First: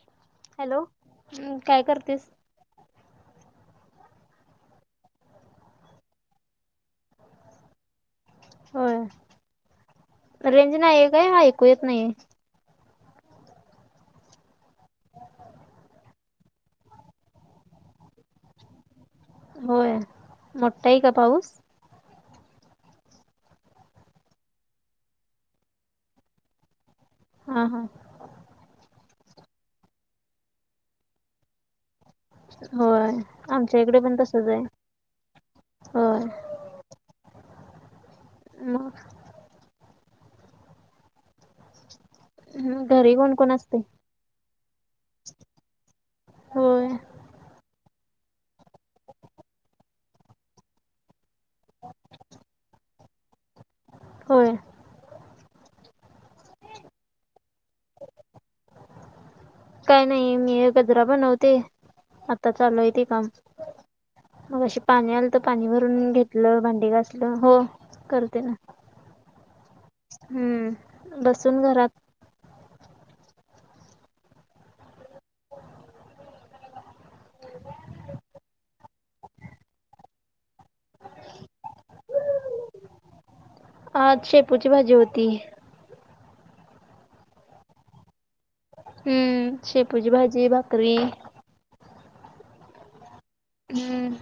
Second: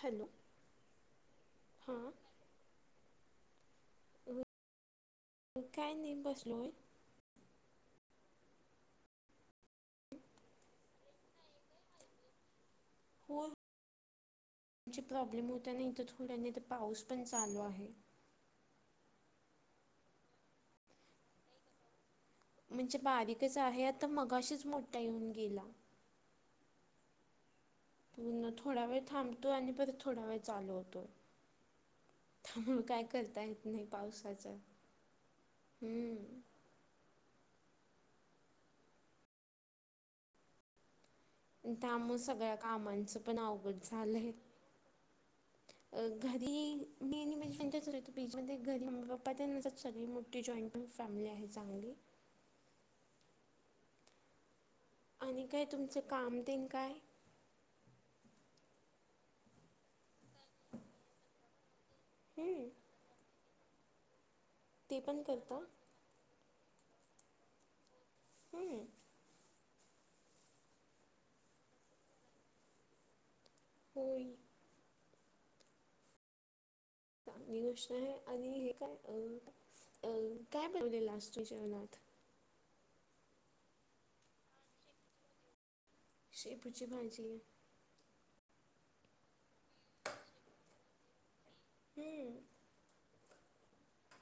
Hello hello हा काय हां करतेस. काय नाही बसलोय. होय रेंज नाही काय हा ऐकू येत नाही. हो रेंजचा प्रॉब्लेम होता नाही तर थोड्यानी तर पाऊस पण चालू आहे. होय मोठा आहे का पाऊस. म्हणजे बारीकच आहे आता मगाशीच मोठा येऊन गेला. हा हा थोडा वेळ थांबतो आणि परत थोडा वेळ चालू होतो. त्यामुळें काय होय करता येत आमच्या नाही इकडे पण तसच पावसाचं. आहे होय हम्म मग त्यामुळें सगळ्या मग घरी कामांचं कोण पण कोण असते? अवघड झालंय. अ घरी होय. मी आणि म्हणजे त्यांच्याच राहतो [inaudible] बीचमध्ये घरी मम्मी पप्पा ते न सगळेत मोठी जॉईंट फॅमिली आहे चांगली. होय आणि काय तुमचं काम ते न काय. [inaudible] काय नाही मी गजरा बनवते, आता हम्म चालू ते काम. मगाशी ते पाणी पण आलंत करता पाणी भरून घेतलं भांडी घासलं हो करत हम्म, हम्म बसून घरात होय चांगली गोष्ट आहे आणि हे काय काय बनवले आज तु जेवनात. आज शेपूची भाजी होती. शेपुची भाजी. हम्म शेपूची भाजी भाकरी. हम्म हम्म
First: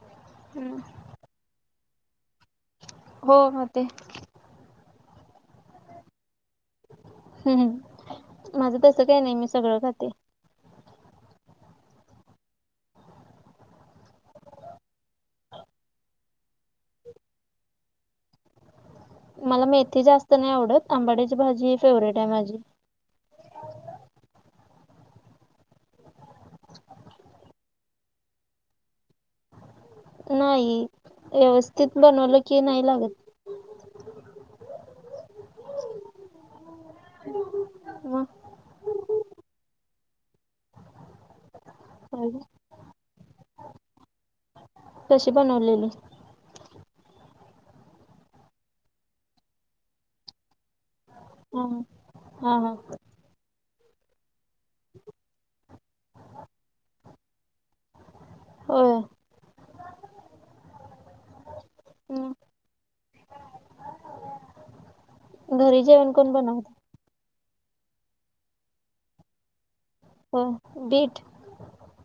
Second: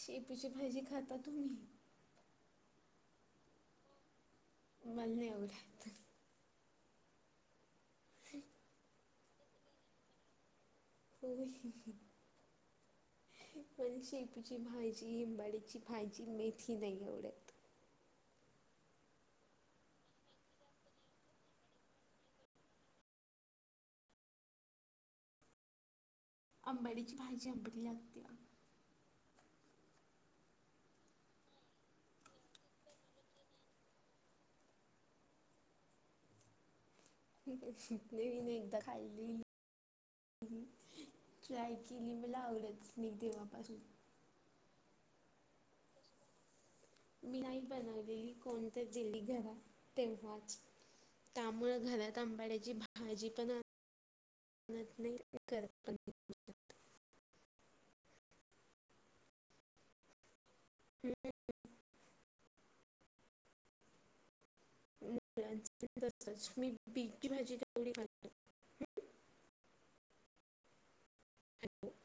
शेपुची हम्म भाजी खाता तुम्ही. हो खाते मल नाही आवडत. हम् माझं तसं काही नाही मी सगळं खाते. तशी [inaudible] मला शेपुची भाजी, अंबाडीची भाजी, मेथी नाही आवडत. मला मेथी जास्त नाही आवडत. आंबाडीची भाजी ह फेवरेट आहे माझी- अंबाड्याची भाजी आंबट लागत्या. नाही व्यवस्थित बनवलं की नाही लागत. मग नाही मी एकदा खाल्लेली. ट्राय केली होय मला गं. आवडत नाही तेव्हापासून कशी बनवलेली. मी नाही बनवलेली, कोणी तरी दिली घरात तेव्हाच हा त्यामुळे घरात हा आंबाड्याची हा भाजी पण आनत नाही करत पण नाही. होय हम् मु घरी जेवण कोण तसंच बनवत मी बीची भाजी तेवढी खा [inaudible] हो बीट हो [inaudible]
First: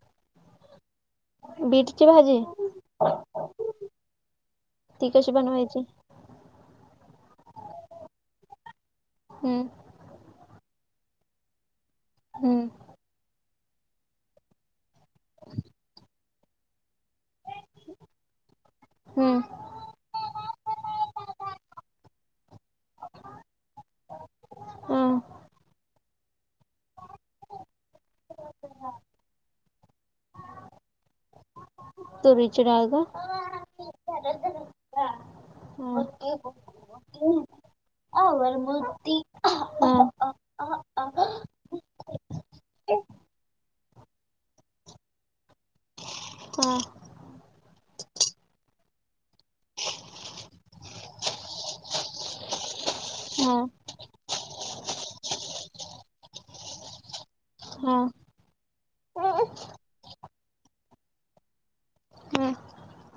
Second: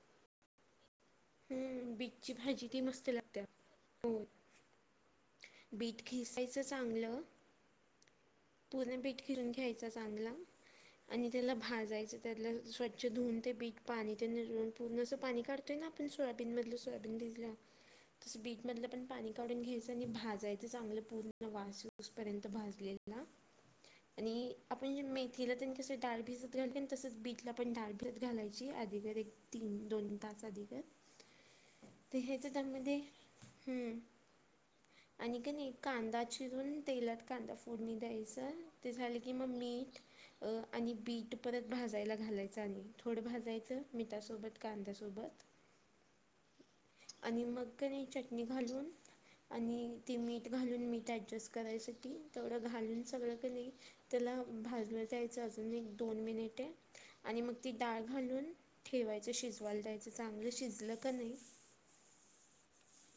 हम्म, बीटची भाजी ती मस्त लागत्या हो, ती कशी बनवायची बीट खिसायचं चांगलं. पूर्ण बीट घिऊन हम्म घ्यायचाच. चांदला आणि त्याला भाजायचं त्याला हम्म स्वच्छ धुवून ते बीठ. पाणी ते निून पूर्ण असं पाणी काढतोय ना आपण सोयाबीन मधलं सोयाबीन दि ''--'' ला तस बीट मधलं पण पाणी हम्म काढून घ्यायच. आणि भाजयचं चांगलं पूर्ण वासूस पर्यंत भाजलेला ना. आणि आपण हा मेथीला त्यां कसं डाळ भिजत घालली तसच बीटला पण डाळ भिजत घालायची. ची अधिकर एक तीन दोन तास अधिकर. ते ह्यायचं तुरीची डाळ त्यामध्ये का हम्म, आणि का नाही कांदा चिरून तेलात हं. कांदा फोडणी द्यायच ते झाले की, की मी मीठ, हम्म. अ आणि बीट परत भाजायला घालायचं आणि हम्म. थोडं भाजायचं मिठासोबत कांद्यासोबत. काय. आणि मग नाही चटणी घालून. आणि ती मीठ घालून मीठ ऍडजस्ट करायसाठी तेवढं घालून सगळं क हम्म. नाय. त्याला भाजलं दयचं अजून एक दोन मिनिट आणि मग ती डाळ घालून. ठेवायचं शिजवायला द्यायचं चांगलं शिजलं का नाही. हम.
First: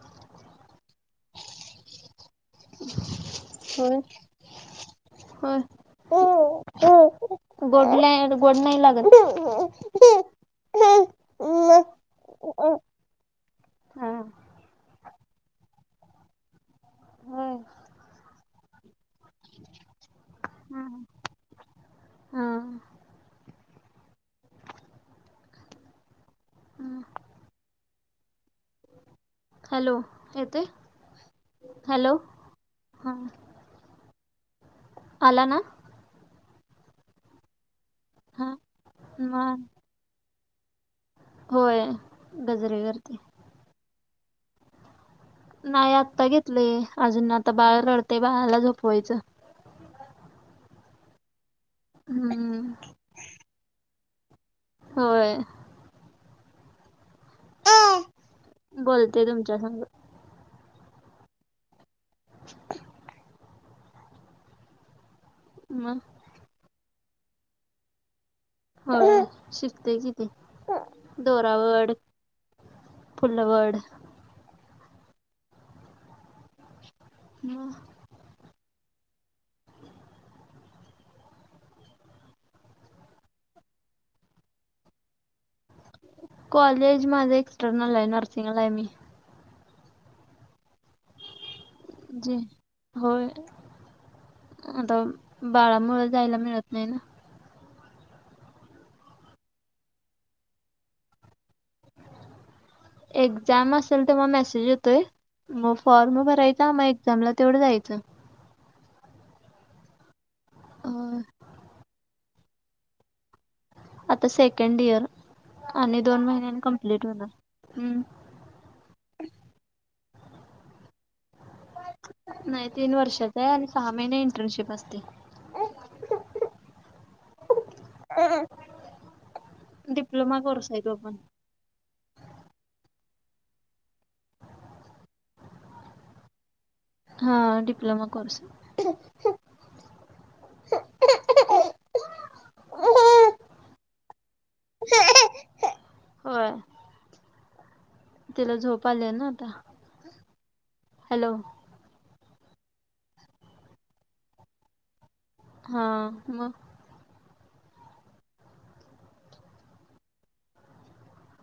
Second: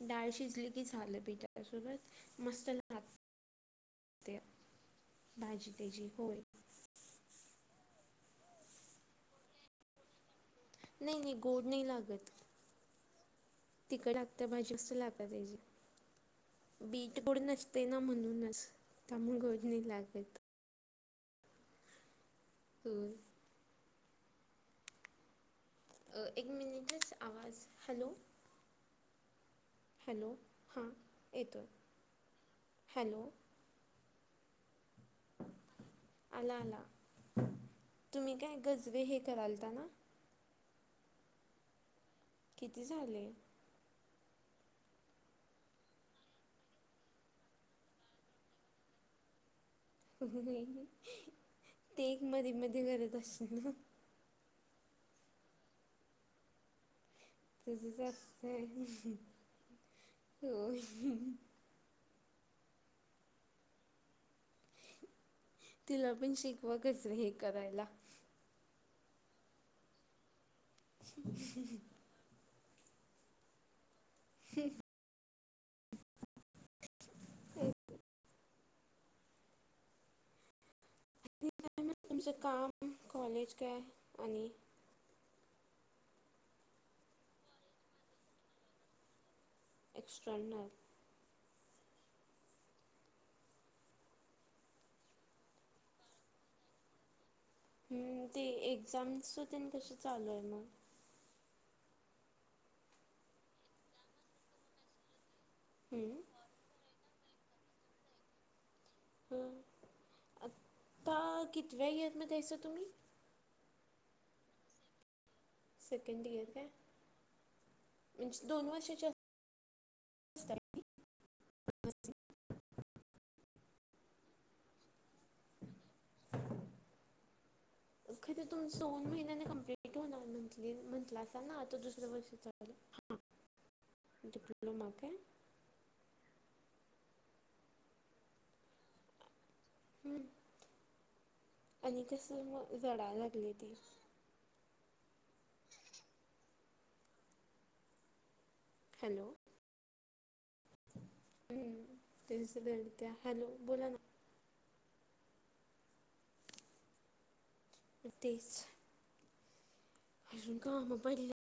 डाळ शिजली की, झालं बीटा त्यासोबत मस्त लागतंय. होय होय. भाजी त्याची होय हो गोड गोड नाही लागत. नाही नाही गोड नाही लागत होय. हा. तिकड लागतं भाजी कसं लागते त्याची. बीट गोड हा. नसते ना म्हणूनच त्यामुळे गोड नय लागत. हा हा, होय. एक मिनिटच आवाज हॅलो, हॅलो येतोय हां येतो हॅलो हा, हॅलो आला ना, आला आला तुम्ही हा काय गजवे हे मग करालता ना, होय. गजरे किती करते झाले. नाही आता घेतले अजून आता बाळ रडते बाळाला झोपवायचं. अगं बाई एक मधी हम्म मध्ये करत अस ना, होय. तसंच असतय बोलते तुमच्या संग होय. मग तिला पण शिकवा गजरे हे करायला. होय शिकतेय किती दोरावड. पुलवड. हे [inaudible] म, ते काय मग तुमचं काम कॉलेज काय आणि. कॉलेज माझ एक्सटर्नल आहे. नर्सिंगला आहे मी'' एक्स्टर्नल. जी, होय. आता बाळामुळे जायला मिळत नाही ना. हम्म, ते एक्झामस च तेन कसं चालू आहे मग? एक्झाम असेल तर मग मेसेज येतोय, मग हं, फॉर्म भरायचा मग जामलं तेवढं जायचं. ह, आता अ कितव्या इयरमध्ये हयासा तुम्ही? आता सेकंड इयर आणि दोन सेकंड इयर महिन्यांनी काय कमप्लीट होणार. म्हणजे दोन वर्षाच्या नाही तीन वर्षाचा आहे आणि सहा महिने इंटर्नशिप असते. खरं तर तुमच दोन महिन्याने कंप्लिन्ट होणार डिप्लोमा कोर्स मंथली, आहे तो पण मंथला त्यांना आता दुसरं वर्ष चाललं हा, तिकलं काय [unintelligible] हा डिप्लोमा कोर्स. हम् आणि कसंय मग रडाय लागलेय ती. होय. तिला झोप आलीये ना हॅलो आता, हॅलो? ते नुसता [unintelligible] डत्या, हॅलो बोला ना हा मग? तेच. अजून कामं पडल्या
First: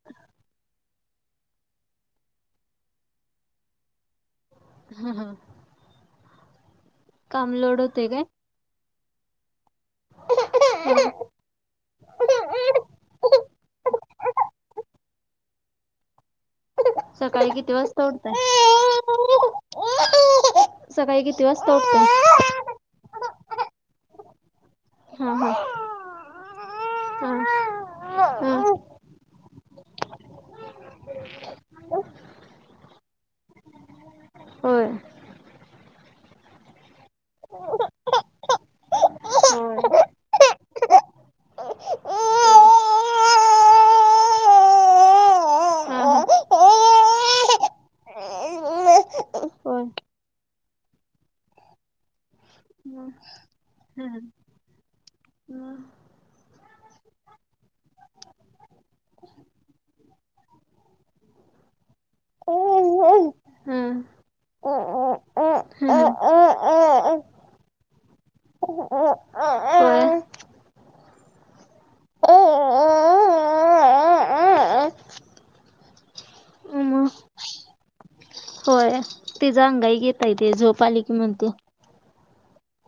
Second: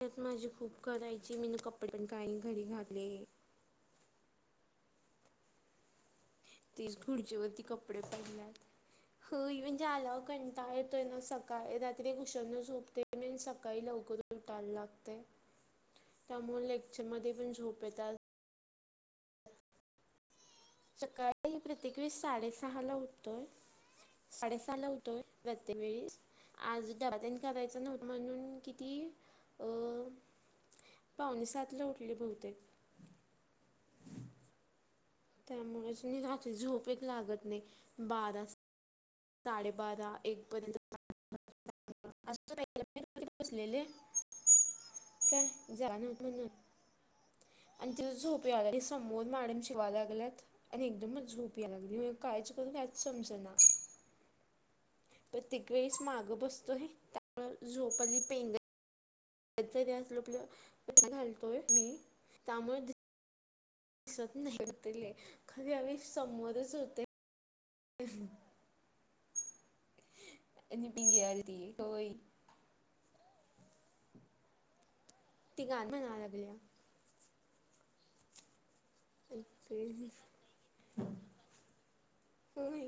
[unintelligible] माझी खूप. करायची मी न कपडे पण काही नाई घडी घातले. [unintelligible] तेच काम खुर्चीवरती लोड कपडे होते काय पडल्यात, होय म्हणजे आल्यावर कंटाळा येतोय ना सग काय रात्री उशीरनं झोपते मी [unintelligible] सकाळी लवकर उठायला लागतय. त्यामुळे लेक्चर मध्ये सकाळी पण किती झोप वाजता येतात. उठताय सकाळी किती वाज उठतो? सहाला उठतोय, साडेसहाला उठ [unintelligible] तुम्ही हा हा प्रत्येक वेळी आज [unintelligible] हा करायच नव्हतं. हा म्हणून किती, अं पाऊणे सातला उठले बहुतेक. होय. त्यामुळेच रात्री झोप एक लागत नाही, बारास साडेबारा एक होय पर्यंत हा [unintelligible] असतो [unintelligible] बसलेले. चल जारा हा [unintelligible] होय आणि तिला झोप याय लागली समोर हम्म मॅडम शि [unintelligible] द्यायला लागल्यात. आणि एकदमच झोप यायला लागली काहीच म्हणजे काहीच समजेना. ह ह प्रत्येक वेळेस मागं बसतोय त्यामुळं झोप आली पेंगाय [unintelligible] असलो आपलं [unintelligible] घालतोय मी त्यामुळे होय दिसत नाही, होतंय लई खरं या वेळी समोरच होते. [unintelligible] पण [unintelligible] ती गाणं म्हणाय लागल्या. होय तिचं अंगाई गीत हाय तेे झोप आली की म्हणतो. होई.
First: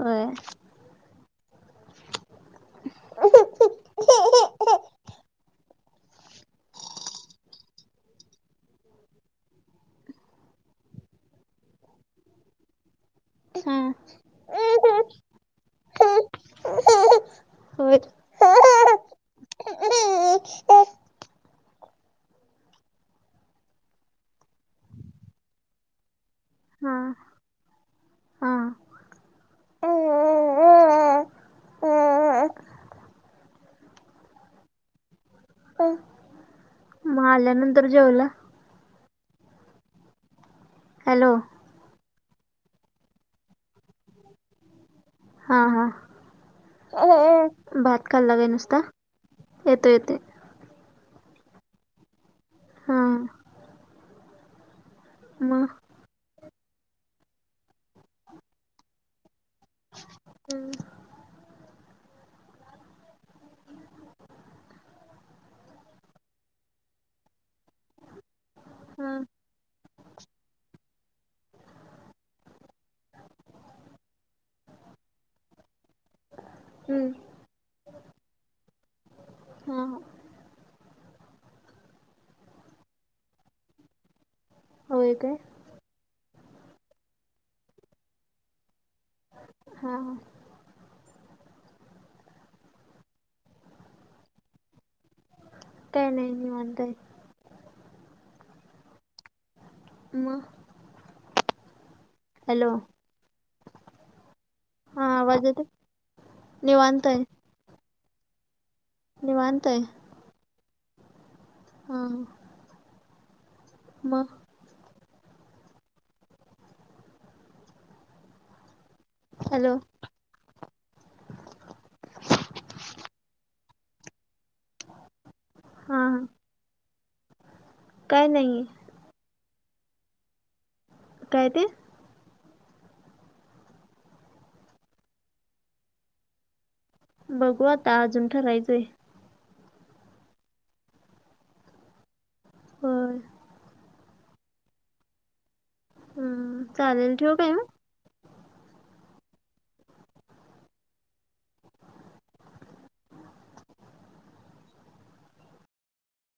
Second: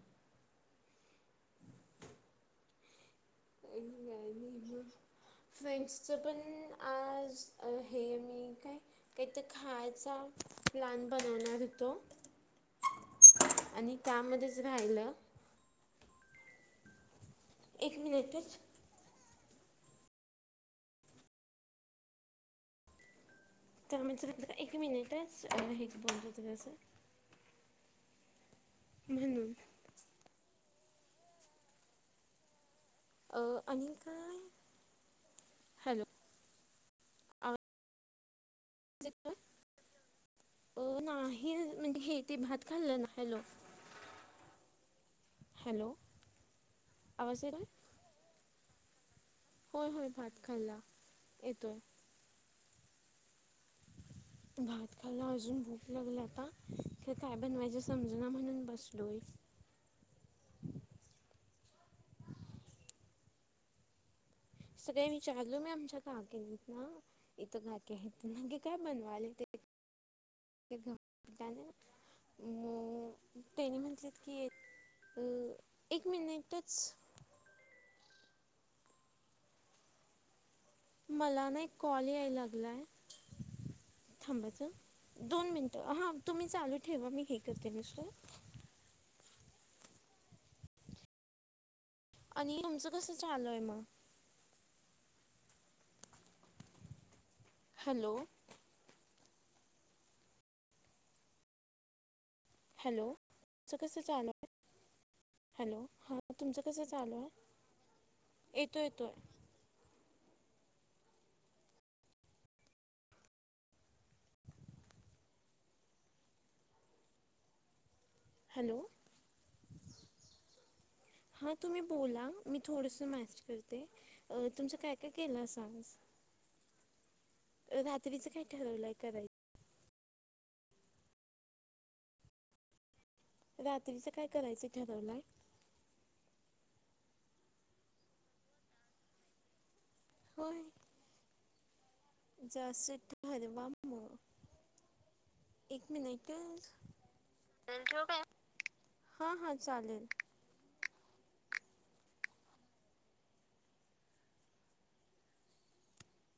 होय. [unintelligible] फ्रेंड्सचं पण आज हे मी काय? एक तं खायचा प्लॅन बनवणार होतो. हा आणि मध्येच राहिलं. एक मिनिट हं. होय हा तर म्हणे का एक मिनिटच हे बघून येतो जरासं. हा हम. आ- आणि काय? हॅलो आवाज आल्यानंतर जेवला? येतोय अ - हॅलो नाही म्हणजे हे ते भात खाल्लं ना. हॅलो! हा हा हॅलो! आवाज येतोय. भात खाल्ला बाई नुसता. येतो होय होय येते भात खाल्ला. येतोयं. हां. भात खाल्लं अजून मग हा भूक लागल्या आता खरं काय बनवायच समजना म्हणून बसलोय. सकाळी विचारलो मी आमच्या काकिंना. इथ काकी आहेत. नक्की काय हम्म. [unintelligible] मग तेनी म्हटलेत की एक मिनिटच हा हा. मला ना एक कॉल यायला लागलायं थांबा चं. होय काय दोन मिनिटं हा तुम्ही चालू ठेवा मी हे करते नुसतं. हा हा. आणि तुमचं कसं चालूय मग? काय नाही. मग. निवांत हाय. हॅलो! मग. हॅलो! हॅलो! तुमचं कसं चालू हाय? हा आवाज येतो हॅलो! हा तुमचं कसं निवांत चालू आहे हाय. येतोय - येतोय. निवांत हाय. हा हा. मग. हॅलो! हॅलो! हा तुम्ही बोला मी थोडसं मॅसेज करते. अ- तुमचं काय काय केलं सांग. हा हा रात्रीचं काय ठरवलंय करायचं. काय ते. रात्रीचं काय करायचं ठरवलाय. बघू आता, अजून ठरायचंय. होय, जास्त होय. [unintelligible] ठरवा मग एक मिनिट हम्म. चालेल ठेवू काय मग? हा, हा हा चालेल.